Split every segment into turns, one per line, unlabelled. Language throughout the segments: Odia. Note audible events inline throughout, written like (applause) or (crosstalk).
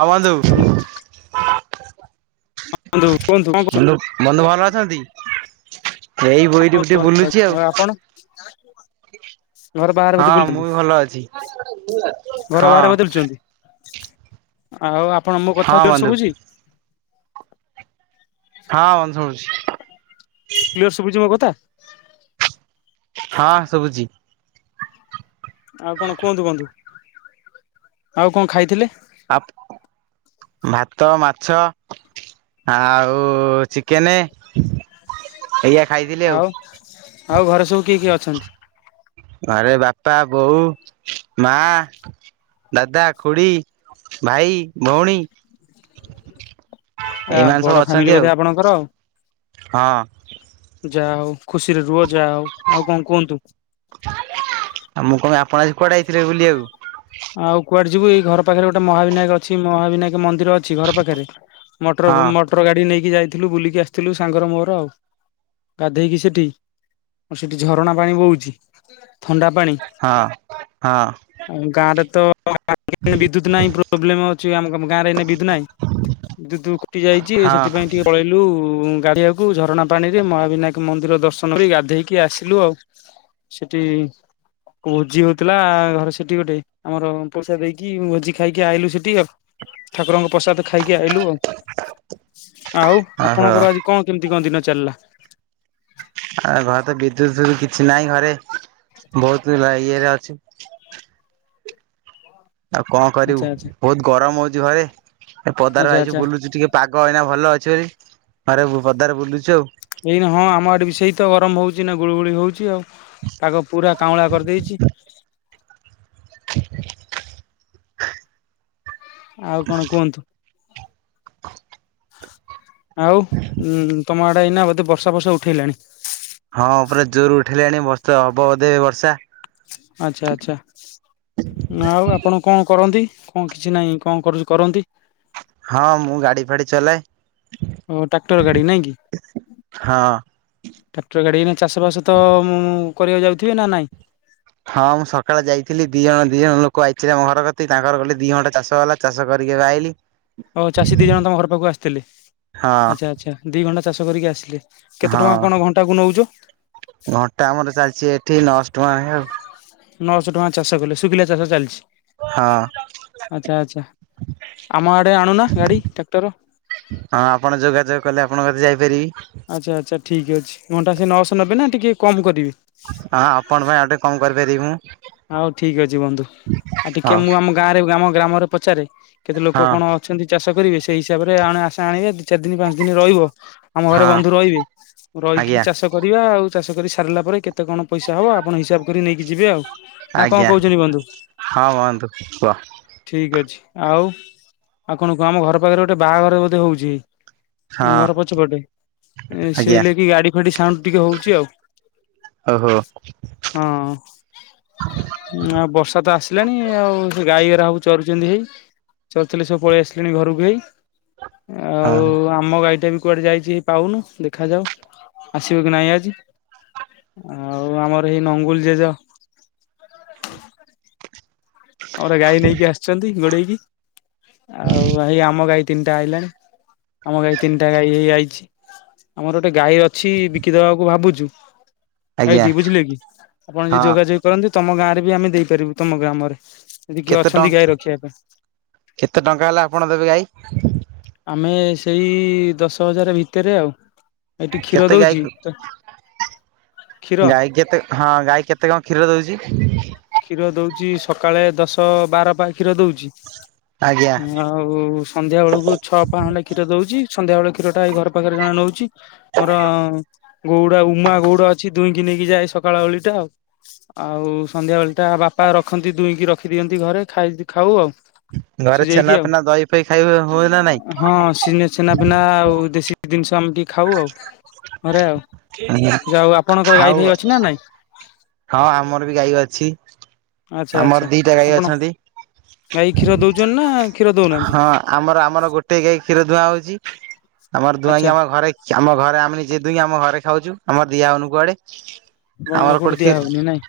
ହଁ ବନ୍ଧୁ।
କୁହନ୍ତୁ କୁହନ୍ତୁ କଣ କହୁଛନ୍ତି।
ବନ୍ଧୁ ବନ୍ଧୁ ଭଲ ଅଛନ୍ତି। ଏଇ ବୋଇଠି ଟିକେ ବୁଲୁଛି
ଆଉ ଆପଣ? ଘର ବାହାରେ ବୋଧେ
ହଁ ମୁଁ
ବୁଲୁଛନ୍ତି
ବି ଭଲ ଅଛି
ଘର
ହଁ
ବାହାରେ ବୋଧେ ବୁଲୁଛନ୍ତି। ଆଉ ଆପଣ ମୋ
ହଁ
କଥା କ୍ଲିୟର
ବନ୍ଧୁ
ଶୁବୁଛି?
ହଁ ବନ୍ଧୁ ଶୁଭୁଛି।
କ୍ଲିୟର ଶୁଭୁଛି ମୋ କଥା।
ହଁ ଶୁଭୁଛି।
ଆଉ କଣ କୁହନ୍ତୁ ବନ୍ଧୁ ଆଉ କଣ ଖାଇଥିଲେ?
ଆପ ଭାତ ମାଛ। ଆଉ ଚିକେନ ଏଇଆ।
ଆଉ ଆଉ ଘରେ ସବୁ କିଏ କିଏ ଅଛନ୍ତି?
ଘରେ ବାପା ବୋଉ ମା। ଦାଦା ଖୁଡି ଭାଇ ଭଉଣୀ।
ଆ
ଏଇମାନେ ସବୁ
ବଡ
ଅଛନ୍ତି
ଫ୍ୟାମିଲି
ଆଉ
ବୋଧେ ଆପଣଙ୍କର ଆଉ।
ହଁ
ଯାହା ହଉ ଖୁସିରେ ରୁହ ଯାହା ହଉ ଆଉ କଣ କୁହନ୍ତୁ?
ଆଉ ମୁଁ କଣି ଆପଣ ଆଜି କୁଆଡେ ଯଇଥିଲେ ବୁଲି ବାକୁ।
ଆଉ କୁଆଡେ ଯିବୁ ଏଇ ଘର ପାଖରେ ଗୋଟେ ମହାବିନାୟକ ଅଛି ମହାବିନାୟକ ମନ୍ଦିର ଅଛି ଘର ପାଖରେ। ମଟର
ହଁ
ମଟର ଗାଡି ନେଇକି ଯାଇଥିଲୁ ବୁଲିକି ଆସିଥିଲୁ ସାଙ୍ଗର ମୋର ଆଉ। ଗାଧେଇକି ସେଠି ଆର ସେଠି ଝରଣା ପାଣି ବହୁଛି ଥଣ୍ଡା ପାଣି।
ହଁ ହଁ।
ଗାଁରେ ତ ବିଦ୍ୟୁତ ନାହିଁ ପ୍ରୋବ୍ଲେମ ଅଛି ଆମ ଗାଁରେ ଏ ବିଦ୍ୟୁତ ନାହିଁ। ଦୁ ଦୁକ୍ତି ଯାଇଛି
ହଁ
ସେଥିପାଇଁ ଟିକେ ପଳେଇଲୁ ଗାଧୋଇବାକୁ ଝରଣା ପାଣି ରେ ମହାବିନାୟକ ମନ୍ଦିର ଦର୍ଶନ କରି ଗାଧେଇକି ଆସିଲୁ ଆଉ। ସେଠି ଭୋଜି ହଉଥିଲା ଘରେ ସେଠି ଗୋଟେ। ଆମର ପଇସା ଦେଇକି ଭୋଜି ଖାଇକି ଆଇଲୁ ସେଠି ଆଉ ଠାକୁରଙ୍କ ପସାଦ ଖାଇକି ଆଇଲୁ ଆଉ ଆଉ
ଓହୋ
ଆପଣଙ୍କର ଆଜି କଣ କେମିତି କଣ ଦିନ ଚାଲିଲା?
ଆ ଘରେ ତ ବିଦ୍ୟୁତ କିଛି ନାହିଁ ଘରେ ବହୁତ ଇଏରେ ଅଛି। ଆଉ କଣ
ଆଚ୍ଛା
କରିବୁ
ଆଚ୍ଛା
ବହୁତ ଗରମ ହଉଛି ଘରେ ଏ ପଦାର
ଆଚ୍ଛା
ଆଇଛି
ଆଚ୍ଛା
ବୁଲୁଚୁ ଟିକେ। ପାଗ ଅଇନା ଭଲ ଅଛି ବୋଲିରି ଘରେ ପଦାରେ ବୁଲୁଚୁ ଆଉ।
ଏଇ ହଁ ଆମ ଆଡେ ବି ସେଇ ତ ଗରମ ହଉଛି ନା ଗୁଳଗୁଳି ହଉଛି ଆଉ। ତାକୁ ପୁରା କାଉଁଳା କରିଦେଇଛି। ଆଉ କଣ କୁହନ୍ତୁ? ଆଉଁ ତମ ଆଡେ ଏଇନା ବୋଧେ ବର୍ଷା ଫର୍ଷା ଉଠେଇଲାଣି?
ହଁ ପୁରା ଜୋର ଉଠେଇଲାଣି ବସ୍ତେ ହବ ବୋଧେ ବର୍ଷା।
ଆଛା ଆଚ୍ଛା। ଆଉ ଆପଣ କଣ କରନ୍ତି କଣ କିଛି ନାହିଁ କଣ କରୁ କରନ୍ତି?
ହଁ ମୁଁ ଗାଡି ଫାଡି ଚଲାଏ।
ଓ ଟ୍ରାକ୍ଟର ଗାଡି ନାଇଁ କି?
ହଁ।
ଟ୍ରାକ୍ଟର ଗାଡ଼ି ଏଇନା ଚାଷବାସ ତ ମୁଁ କରିବାକୁ ଯାଉଥିବେ ନା ନାହିଁ।
ହଁ ମୁଁ ସକାଳେ ଯାଇଥିଲି ଦି ଜଣ ଦି ଜଣ ଲୋକ ଆଇଥିଲେ ମୋ ଘର କତିକି ତାଙ୍କ ଘର ଗଲେ ଦି ଘଣ୍ଟା ଚାଷ ହେଲା। ଚାଷ କରିକି ଏବେ ଆଇଲି।
ଓ ଚାଷୀ ଦିଇ ଜଣ ତମ ଘର ପାଖକୁ ଆସିଥିଲେ
ହଁ
ଆଚ୍ଛା ଆଚ୍ଛା ଦି ଘଣ୍ଟା ଚାଷ କରିକି ଆସିଲେ। କେତେ
ହଁ
ଟଙ୍କା କଣ ଘଣ୍ଟା କୁ ନଉଚ?
ଘଣ୍ଟା ଆମର ଚାଲିଛି ଏଠି ନଅଶ ଟଙ୍କା ନେଖେ ଆଉ।
ନଅଶହ ଟଙ୍କା ଚାଷ କଲେ ଶୁଖିଲା ଚାଷ ଚାଲିଛି।
ହଁ
ଆଚ୍ଛା ଆଛା ଆମ ଆଡେ ଆଣୁନା ଗାଡି ଟ୍ରାକ୍ଟର?
ହଁ ଆପଣ ଯୋଗାଯୋଗ କଲେ ଆପଣଙ୍କ କତିକି ଯାଇପାରିବି।
ଆଚ୍ଛା ଆଚ୍ଛା ଠିକ୍ ଅଛି ଘଣ୍ଟା ସେ ନଅଶହ ନେବେ ନା ଟିକିେ କମ୍ କରିବେ?
ହଁ ଆପଣ ପାଇଁ ଆଉ ଟିକେ କମ କରିପାରିବି ମୁ।
ଆଉ ଠିକ ଅଛି ବନ୍ଧୁ ଆଉ ଟିକେ
ହଉ
ମୁଁ ଆମ ଗାଁ ରେ ଆମ ଗ୍ରାମରେ ପଚାରେ କେତେ ଲୋକ
ହଁ
କଣ ଛନ୍ତି ଚାଷ କରିବେ ସେଇ ହିସାବରେ ଆେ ଆସା ଆଣିବେ ଦି ଚାରି ଦିନି ପାଞ୍ଚ ଦିନି ରହିବ। ଆମ ଘରେ
ହଁ।
ବନ୍ଧୁ ରହିବେ ରହିକି
ଆଜ୍ଞା
ଚାଷ କରିବା ଆଉ ଚାଷ କରି ସାରିଲା ପରେ କେତେ କଣ ପଇସା ହେବ ଆପଣ ହିସାବ କରିକି ନେଇକି ଯିବେ ଆଉ। ନା କଣ
ଆଜ୍ଞା।
କହୁଛନ୍ତି ବନ୍ଧୁ
ହଁ ବନ୍ଧୁ କୁହ
ଠିକ୍ ଅଛି ଆଉ ଆଉ କଣ କୁହ ଆମ ଘର ପାଖରେ ଗୋଟେ ବାହାଘର ବୋଧେ ହଉଛି,
ହଁ
ଆମ ଘର ପଛପଟେ ସେ
ଆଜ୍ଞା
ଲାଗି ଗାଡି ଫାଡି ସାଉଣ୍ଡ ଟିକେ ହଉଛି ଆଉ
ଓ ହୋ
ହଁ। ହଁ ଆଉ ବର୍ଷା ତ ଆସିଲାଣି ଆଉ ସେ ଗାଈଗରା ଚରୁଛନ୍ତି ହେଇ ଚରୁ ଥିଲେ ସବୁ ପଳେଇ ଆସିଲିଣି ଘରକୁ ହେଇ
ହଁ
ଆଉ ଆ ଆମ ଗାଈଟା ବି କୁଆଡେ ଯାଇଛି ପାଉନୁ ଦେଖାଯାଉ ଆସିବ କି ନାଇଁ ଆଜି ଆଉ ଆମର ଏଇ ନଙ୍ଗୁଲି ଜେଜ ଆମର ଗାଈ ନେଇକି ଆସିଛନ୍ତି ଗୋଡେଇକି ଆଉ ଭାଇ ଆମ ଗାଈ ତିନିଟା ଆଇଲାନି ଆମ ଗାଈ ତିନିଟା ଗାଈ ହେଇଯାଇଛି ଆମର ଗୋଟେ ଗାଈର ଅଛି ବିକିଦବାକୁ ଭାବୁଛୁ,
ଆଜ୍ଞା
ଏଇଠି ବୁଝିଲେ କି ଆପଣ ଯ
ହଁ
ଯୋଗାଯୋଗ କରନ୍ତି ତମ ଗାଁରେ ବି ଆମେ ଦେଇପାରିବୁ ତମ ଗ୍ରାମରେ ଯଦି କିଏ
କେତେ ଟ
ଅଛନ୍ତି ଗାଈ ରଖିବା ପାଇଁ
କେତେ ଟଙ୍କା ହେଲେ ଆପଣ ଦେବେ ଗାଈ?
ଆମେ ସେଇ ଦଶ ହଜାର ଭିତରେ ଆଉ। ଏଠି କ୍ଷୀର
କେତେ ଗାଈ
ଦଉଛି? ତ କ୍ଷୀର,
ଗାଈ କେତେ ହଁ ଗାଈ କେତେ କଣ କ୍ଷୀର ଦଉଛି?
କ୍ଷୀର ଦଉଚି ସକାଳେ ଦଶ ବାର ପା କ୍ଷୀର ଦଉଛି
ଆଜ୍ଞା
ଆଉ ଆଉ ସନ୍ଧ୍ୟା ବେଳକୁ ଛଅ ପା ଖଣ୍ଡେ କ୍ଷୀର ଦଉଛି ସନ୍ଧ୍ୟାବେଳେ କ୍ଷୀର ଟା ଏଇ ଘର ପାଖରେ ଜଣେ ନେଉଛି ମୋର ଗଉଡା ଉମା ଗଉଡ ଅଛି ଦୁହିଁକି ନେଇକି ଯାଏ ସକାଳ ଓଳିଟା ଆଉ ଆଉ ସନ୍ଧ୍ୟା ବେଳେ ଟା ବାପା ରଖନ୍ତି ଦୁହିଁକି ରଖିଦିଅନ୍ତି ଘରେ ଖାଇ ଖାଉ ଆଉ
ଘରେ
ସିଝେଇକି
ଛେନା
ଆଉ
ଫେନା ଦହି ଫହି ଖାଇ ହୁଏ ନା ନାଇଁ?
ହଁ ସ ଛେନା ଫେନା ଆଉ ଦେଶୀ ଜିନିଷ ଆମେ ଟିକେ ଖାଉ ଆଉ ଘରେ ଆଉ
ନାଇଁ
ଯାହା ହେଉ ଆପଣଙ୍କର
ଆଉ
ଗାଈ ଭାଇ ଅଛି ନା ନାଇଁ?
ହଁ ଆମର ବି ଗାଈ ଅଛି।
ଆଚ୍ଛା ଆଚ୍ଛା
ଆମର ଦିଟା ଗାଈ
ଆପଣ
ଅଛନ୍ତି।
ଗାଈ କ୍ଷୀର ଦଉଛନ୍ତି ନା କ୍ଷୀର ଦଉନାହାନ୍ତି?
ହଁ ଆମର ଆମର ଗୋଟେ ଗାଈ କ୍ଷୀର ଧୂଆଁ ହଉଛି ଆମର ଧୂଆଁଇଁ
ଆଚ୍ଛା
ଆମ ଘରେ ଆମ ଘରେ ଆମେ ନିଜେ ଦୁଇ ହିଁ କି ଆମେ ଘରେ ଖାଉଛୁ ଆମର ଦିଆ ହେଉନି କୁଆଡେ।
ଆପଣଙ୍କର
ଆମର କୋଉଠି
ଦିଆ
କ୍ଷ
ହଉନି ନାଇଁ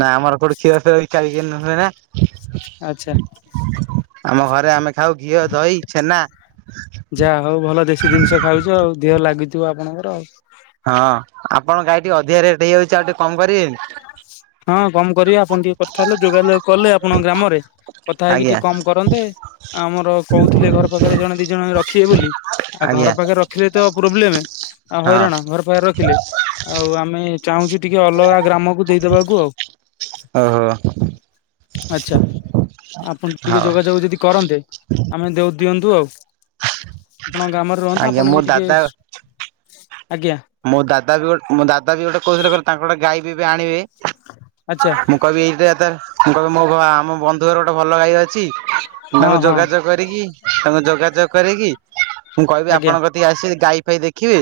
ନା ଆମର କୋଉଠି କ୍ଷୀର ଫିଆ ବିକା ହୁଏ ନା
ଆଚ୍ଛା!
ଆମ ଘରେ ଆମେ ଖାଉ ଘିଅ, ଦହି, ଛେନା
ଯାହା ହଉ ଭଲ ଦେଶୀ ଜିନିଷ ଖାଉଛ ଆଉ ଦେହ ଲାଗିଯିବ ଆପଣଙ୍କର ଆଉ
ହଁ ଆପଣଙ୍କ ଗାଈ ଟିକେ ଅଧିକା ରେଟ ହେଇଯାଉଛି ଆଉ ଟିକେ କମ କରିବେନି
ହଁ କମ କରିବା ଆପଣ ଟିକେ କଥା ହେଲେ ଯୋଗାଯୋଗ କଲେ ଆପଣଙ୍କ ଗ୍ରାମରେ କଥା ହେଇକି
ଆଜ୍ଞା
ଟିକେ କମ କରନ୍ତେ ଆ ଆମର କହୁଥିଲେ ଘର ପାଖରେ ଜଣେ ଦି ଜଣ ରଖିବେ ବୋଲି ଆଉ
ଆଜ୍ଞା
ଘର ପାଖରେ ରଖିଲେ ତ ପ୍ରୋବ୍ଲେମ ଆଉ
ହଁ
ହଇରାଣ ଘର ପାଖରେ ରଖିଲେ ଆଉ ଆମେ ଚାହୁଁଛୁ ଟିକେ ଅଲଗା ଗ୍ରାମକୁ ଦେଇଦବାକୁ ଆଉ
ଓହୋ।
ଆଛା ଆପଣ ଟିକେ
ହଉ
ଯୋଗାଯୋଗ ଯଦି କରନ୍ତେ ଆମେ ଯୋଗ ଦିଅନ୍ତୁ। ଆଉ ଆପଣ ଗ୍ରାମରେ ରୁହନ୍ତା
ଆଜ୍ଞା
ଆପଣ
ମୋ
ବି ଟିକେ
ଦାଦା
ଆଜ୍ଞା।
ମୋ ଦାଦା ବି ଗୋଟେ ମୋ ଦାଦ ବି ଗୋଟେ କହୁଥିଲେ ତାଙ୍କ ଗୋଟେ ଗାଈ ବି ଆଣିବେ
ଆଚ୍ଛା।
ମୁଁ କହିବି ଏଇଟା ତ କହିବି ମୋ ଆମ ବନ୍ଧୁ ଘର ଗୋଟେ ଭଲ ଗାଈ ଅଛି କ ମୁଁ
ହଁ
ତାଙ୍କୁ
ହଁ
ଯୋଗାଯୋଗ କରିକି ତାଙ୍କୁ ଯୋଗାଯୋଗ କରିକି ମୁଁ କହିବି
ଆଜ୍ଞା
ଆପଣଙ୍କ ଟିକେ ଆସିବି ଗାଈ ଫାଇ ଦେଖିବେ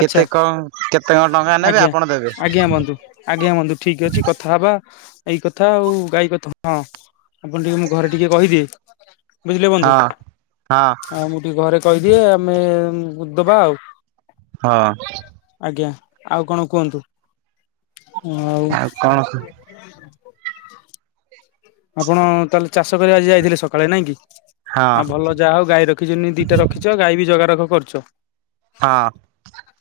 ଆଛା
କଣ କେତେ କଣ ଟଙ୍କା ନେବେ
ଆଜ୍ଞା
ଆପଣ ଦେବେ
ଆଜ୍ଞା ବନ୍ଧୁ। ଆଜ୍ଞା ବନ୍ଧୁ ଠିକ୍ ଅଛି କଥା ହବା ଏଇ କଥା ଆଉ ଗାଈ କଥା ହଁ ଆପଣ ଟିକେ ମୁଁ ଘରେ ଟିକେ କହିଦେ, ବୁଝିଲେ ବନ୍ଧୁ?
ହଁ ହଁ।
ଆଉ ମୁଁ ଟିକେ ଘରେ କହିଦିଏ ଆମେ ବୁଧବାର ଆଉ
ହଁ
ଆଜ୍ଞା, ଆଉ କଣ କୁହନ୍ତୁ? ଆଉ
କଣ?
ଆପଣ ତାହେଲେ ଚାଷ କରିବା ଆଜି ଯାଇଥିଲେ ସକାଳେ ନାଇଁ କି?
ହଁ
ଆଉ ଭଲ ଯାହା ହଉ ଗାଈର ଖିଜିନି ଦିଟା ରଖିଛ, ଗାଇ ବି ଜଗାରକୁ କରୁଛ।
ହାଁ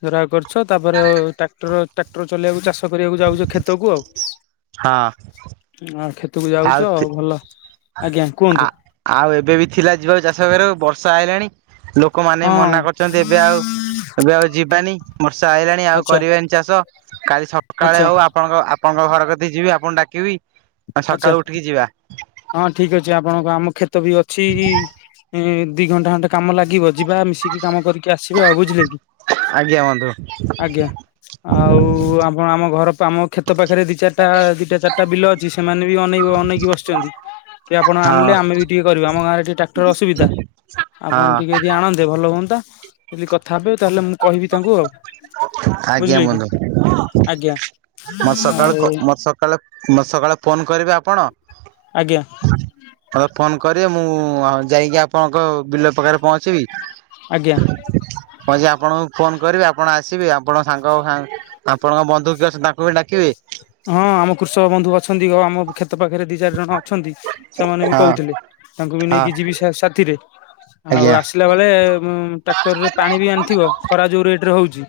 ହେରା କରିଛ ତାପରେ ଓଏ ଟ୍ରାକ୍ଟର ଟ୍ରାକ୍ଟର ଚଲେଇିବାକୁ ଚାଷ କରିବାକୁ ଯାଉଛ କ୍ଷେତକୁ ଆଉ,
ହଁ
ଆ କ୍ଷେତକୁ ଯାଉଛୁ ଆଉ ଭଲ। ଆଜ୍ଞା,
ଆ
କୁହନ୍ତୁ?
ଆଉ ଏବେ ବି ଥିଲା ଯିବାକୁ ଚାଷ କରିବାକୁ ବର୍ଷା ଆଇଲାଣି। ଲୋକମାନେ
ହଁ
ମନା କରୁଛନ୍ତି ଏବେ ଆଉ ଏବେ ଆଉ ଯିବାନି ବର୍ଷା ଆଇଲାଣି ଆଉ
ଆଚ୍ଛା
କରିବାନି ଚାଷ, କାଲି ସକାଳେ
ଆଚ୍ଛା
ହଉ ଆ ଆପଣଙ୍କ ଆପଣଙ୍କ ଘରକୁଟି ଯିବି ଆପଣଙ୍କୁ ଡାକିବି
ଆଚ୍ଛା
ସକାଳୁ ଉଠିକି ଯିବା।
ହଁ ଠିକ ଅଛି ଆପଣଙ୍କ ଆମ କ୍ଷେତ ବି ଅଛି ଇ ଦି ଘଣ୍ଟା ଖଣ୍ଡେ କାମ ଲାଗିବ ଯିବା ମିଶି ଏତିକି କାମ କରିକି ଆସିଵା ଆଉ ବୁଝିଲେ କି?
ଆଜ୍ଞା ବନ୍ଧୁ
ଆଜ୍ଞା। ଆଉ ଆପଣ ଆମ ଘର ଆମ କ୍ଷେତ ପାଖରେ ଦି ଚାରିଟା ଦିଟା ଚାରିଟା ବିଲ ଅଛ ଛି ସେମାନେ ବି ଅନେଇ ଅନେଇକି ବସିଛନ୍ତି। କି ଆପଣ
ହଁ
ଆଣିଲେ ଆମେ ବି ଟିକେ କରିଵା, ଆମ ଗାଁରେ ଟ୍ରାକ୍ଟର ଅସୁବିଧା। ଆପଣ
ହାଁ,
ଟିକେ ଯଦି ଆଣନ୍ତେ ଭଲ ହୁଅନ୍ତା, ଯଦି କଥା ହେବେ ତାହେଲେ ମୁଁ କହିବି ତାଙ୍କୁ ଆଉ।
ଆଜ୍ଞା
ବୁଝିଲେ କି
ବନ୍ଧୁ,
ଆଜ୍ଞା
ମୋ ସକାଳୁ କ
ଆଉ
ମୋ ସକାଳ ମୋତେ ସକାଳେ ଫୋନ୍ କରିବେ ଆପଣ।
ଆଜ୍ଞା।
ଅର ଫୋନ କରିବେ ମୁଁ ଯାଇକି ଆପଣଙ୍କ ବିଲ ପାଖରେ ପହଞ୍ଚିବି।
ଆଜ୍ଞା।
ଯଦି ଆପଣଙ୍କୁ ଫୋନ କରିବେ ଆ ଆପଣ ଆସିବେ ଆପଣଙ୍କ ସାଙ୍ଗ ସା ଆପଣଙ୍କ ବନ୍ଧୁ କିଏ ଅଛି ତାଙ୍କୁ ବି ଡାକିବି।
ହଁ ଆମ କୃଷକ ବନ୍ଧୁ ଅଛନ୍ତି ଵା ଆମ କ୍ଷେତ ପାଖରେ ଦି ଚାରି ଜଣ ଅଛନ୍ତି, ସେମାନେ ବି
ହଁ
କହୁଥିଲେ, ତାଙ୍କୁ ବି
ହଁ
ନେଇକି ଯିବି ସାଥିରେ। ଆଉ
ଆଜ୍ଞା
ଆସିଲା ବେଳେ ଉମ ଟ୍ରାକ୍ଟରରେ ପାଣି ବି ଆଣିଥିବ ଖରା ଯୋଉ ରେଟ ରେ ହଉଛି।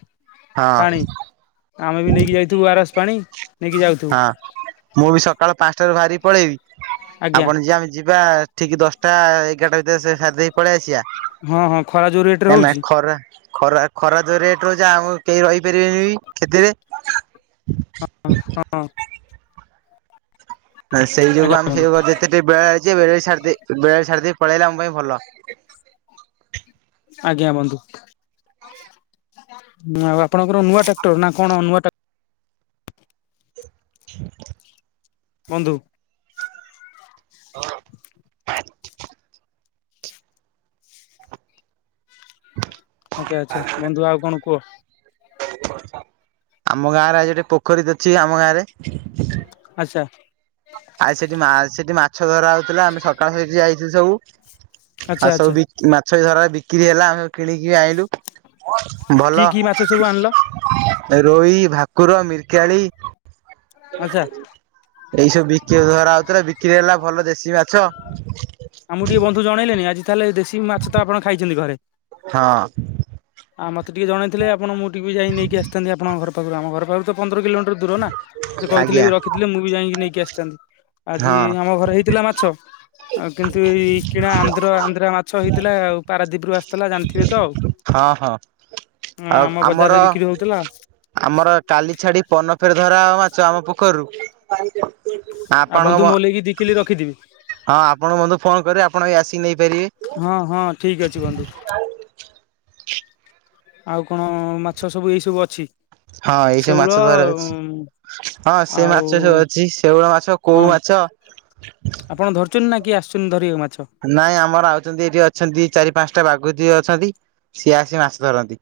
ହଁ
ପାଣି, ଆମେ ବି ନେଇକି ଯାଇଥିବୁ ଓ ଆର ଏସ ପାଣି ନେଇକି ଯାଉ
ହଁ। ମୁଁ ବି ସକାଳ ପାଞ୍ଚଟାରୁ ବାହାରିକି ପଳେଇବି,
ଆଜ୍ଞା
ଆପଣ ଯିବା ଆମେ ଯିବା ଠିକ ଦଶଟା ଏଗାରଟା ଭିତରେ ସେ ସାରିଦେଇ ପଳେଇ ଆସିବା।
ହଁ ହଁ ଖରା ଯୋଉ ରେଟ ରେ
କାହିଁକି ନା
ହଉଛି।
ଖରା ଖରା ଖରା ଯୋଉ ରେଟରେ ଯେ ଆଉ କେହି ରହିପାରିବେନି ଖେତିରେ।
ହଁ ହଁ ହୋ
ସେଇ ଯୋଗୁ
ଆଜ୍ଞା
ଆମେ
ବନ୍ଧୁ।
ହେବ ଯେତେବି ବେଳା ଅଛି ବେଳେ ସାରିଦେଇ ବେଳା ସାରିଦେଇ ପଳେଇଲା ଆମ ପାଇଁ ଭଲ।
ଆଜ୍ଞା ବନ୍ଧୁ। ଆଉ ଆପଣଙ୍କର ନୂଆ ଟ୍ରାକ୍ଟର, ନା କଣ? ନୂଆ ଟ୍ରାକ୍ଟ
ହ (inaudible)
ବନ୍ଧୁ।
ହ,
ଆଚ୍ଛା ଆଚ୍ଛା, ବନ୍ଧୁ ଆଉ କଣ କୁହ?
ଆମ ଗାଁରେ ଆଜି ଗୋଟେ ପୋଖରୀତ ଅଛି ଆମ ଗାଁରେ।
ଆଚ୍ଛା।
ଆଉ ସେଠି ମାଛ ସେଠି ମାଛ ଧରା ହଉଥିଲା ଆମେ ସକାଳୁ ସେଇଠି ଯାଇଥିଲୁ ସବୁ।
ଆଚ୍ଛା
ଆଉ ସବୁ
ଆଚ୍ଛା
ବି ମାଛ ଧରା ବିକ୍ରି ହେଲା ଆମେ ସବୁ କିଣିକି ଆଣିଲୁ।
କି
ଭଲ
କି ମାଛ ସବୁ ଆଣିଲ
ରୋହୀ, ଭାକୁର, ମିରିକାଳି
ଆଚ୍ଛା।
ଏଇସବୁ ବିକି ଧରା ହଉଥିଲା ବିକ୍ରି ହେଲା ଭଲ ଦେଶୀ ମାଛ।
ଆମକୁ ଟିକେ ବନ୍ଧୁ ଜଣେଇଲେନି ଆଜି ତାହଲେ ଦେଶୀ ମାଛ ତ ଆପଣ ଖାଇଛନ୍ତି ଘରେ।
ହଁ
ଆଉ ମତେ ଟିକେ ଜଣେଇଥିଲେ ଆପଣ ମୁଁ ଟିକେ ଯାଇ ନେଇକି ଆସିଥାନ୍ତି ଆପଣଙ୍କ ଘରପାଖରୁ ଆମ ଘର ପାଖକୁ। ପନ୍ଦର କିଲୋମିଟର ଦୂର ନା ସେ କହିଥିଲେ
ଆଜ୍ଞା
ବି ରଖିଥିଲେ ମୁଁ ବି ଯାଇକି ନେଇକି ଆସିଥାନ୍ତି। ଆଜି
ହଁ
ଆମ ଘରେ ହେଇଥିଲା ମାଛ। ଆଉ କିନ୍ତୁ ଏଇ କିଣା ଆନ୍ଦ୍ର ଆନ୍ଦ୍ରା ମାଛ ହେଇଥିଲା ଆଉ ପାରାଦ୍ୱୀପରୁ ଆସିଥିଲା ଜାଣିଥିବେ ତ ଆଉ।
ହଁ ହଁ
ହଁ
ଆଉ
ଆମ
ଆମର
ବଜାରରେ ବିକ୍ରି ହଉଥିଲା
ଆମର କାଲି ଛାଡି ପନ ଫେର ଧରା ମାଛ ଆମ ପୋଖରରୁ
ଆଉ ବନ୍ଧୁ ମୁଁ ନେଇକି ଦି କିଲ ରଖିଥିବି
ହଁ ଆପଣଙ୍କୁ ବଧୁ ଫୋନ କରି ଆପଣ ବି ଆସିି ନେଇପାରିବେ
ହଁ ହଁ ଠିକ ଅଛି ବନ୍ଧୁ ଆଉ କଣ ମାଛ ସବୁ ଏଇ ସବୁ ଅଛି
ହଁ ଏଇଛ
ଶେଉଳ
ମାଛ ଦ୍ୱାର ଅଛି ହଁ ସେ
ଆଉ
ମାଛ ସବୁ ଅଛି ଶଉଳ ମାଛ କୋଉ
ହଁ
ମାଛ
ଆପଣ ଧରୁଚଛନ୍ତି ନା କିଏ ଆସୁଛନ୍ତି ଧରିବ ମାଛ
ନାଇଁ ଆମର ଆଉଛନ୍ତି ଏଠି ଅଛନ୍ତି ଚାରି ପାଞ୍ଚଟା ବାଘୁତି ଅଛନ୍ତି ସିଏ ଆସି ମାଛ ଧରନ୍ତି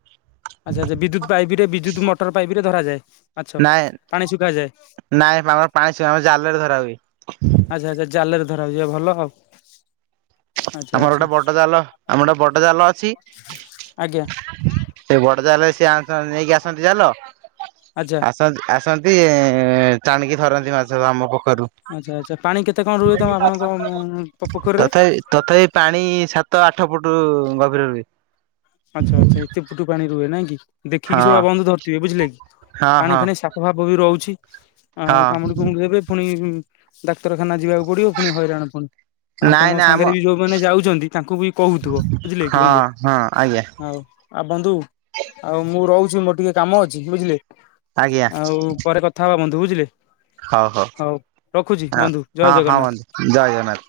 ଆଚ୍ଛା ଆଚ୍ଛ ବିଦ୍ୟୁତ ପାଇପ ରେ ବିଦ୍ୟୁ ମଟର ପାଇପରେ ଧରାାଏ
ନାଇଁ ନାଇଁ ଆମର ପାଣି ଛୁଇ ଆମ ଜାଲରେ ଧରା ହୁଏ
ଆଚ୍ଛା ଆଚ୍ଛାଲରେ ଧ ହବ ଯିବା ଭଲ ଆଉ ଆଚ୍ଛା
ଆମର
ଆଚ୍ଛା
ଗୋଟେ ବଡ ଜାଲ ଆମର ଗୋଟେ ବଡ ଜାଲ ଅଛି
ଆଜ୍ଞା
ସେ ବଡ ଜାଲରେ ସିଏ ନେଇକି ଆସନ୍ତି ଚାାଲ
ଆଜ୍ଛା
ଆ ଆସନ୍ତି ଟଣିକି ଥରନ୍ତି ମାଛ ଆମ ପୋଖରୁ
ଆଚ୍ଛା ଆଚ୍ଛା ପାଣି କେତେ କଣ ରୁହେ ତମ ଆପଣଙ୍କ ପୋଖରୀରେ
ତଥାପି ତଥାପି ପାଣି ସାତ ଆଠ ଫୁଟ ଗଭୀର ରୁଏ
ଆଚ୍ଛା ଆଚ୍ଛା ଏତେ ପୁଟୁ ପାଣି ରୁହେ ନହିଁ କି ଦେଖିକିବୁ
ହଁ
ବନ୍ଧ ଧରିଥିବେ ବୁଝିଲେ କି
ହଁ
ପାଣି
ହଁ
ଫ ପ୍ରଭାବ ବି ରହୁଛି ଆଉ
ହଁ
କାମୁଡି କୁାମୁଡି ଦେବେ ପୁଣି ଡାକ୍ତରଖାନା ଯିବାକୁ ପୁଡିବ ପୁଣି ହଇରାଣ ପୁଣି ଆଉ
ନାଇଁ
ତମ
ନାଇଁ ଆମ
ସାଙ୍ଗରେ ବି ଯୋଉମାନେ ଯାଉଛନ୍ତି ତାଙ୍କୁ ବି କହୁଥିବ ବୁଝିଲେ କି
ହଁ
ବନ୍ଧୁ
ହଁ ଆଜ୍ଞା
ହଉ ଆଉ ବନ୍ଧୁ ଆଉ ମୁଁ ରହୁଛି ମୋର ଟିକେ କାମ ଅଛି ବୁଝିଲେ
ଆଜ୍ଞା
ଆଉ ପରେ କଥା ହବା ବନ୍ଧୁ ବୁଝିଲେ ହଉ ରଖୁଛି ବନ୍ଧୁ ଜୟ ଜଗନ୍ନାଥ
ଜା ଜନାକ (inaudible)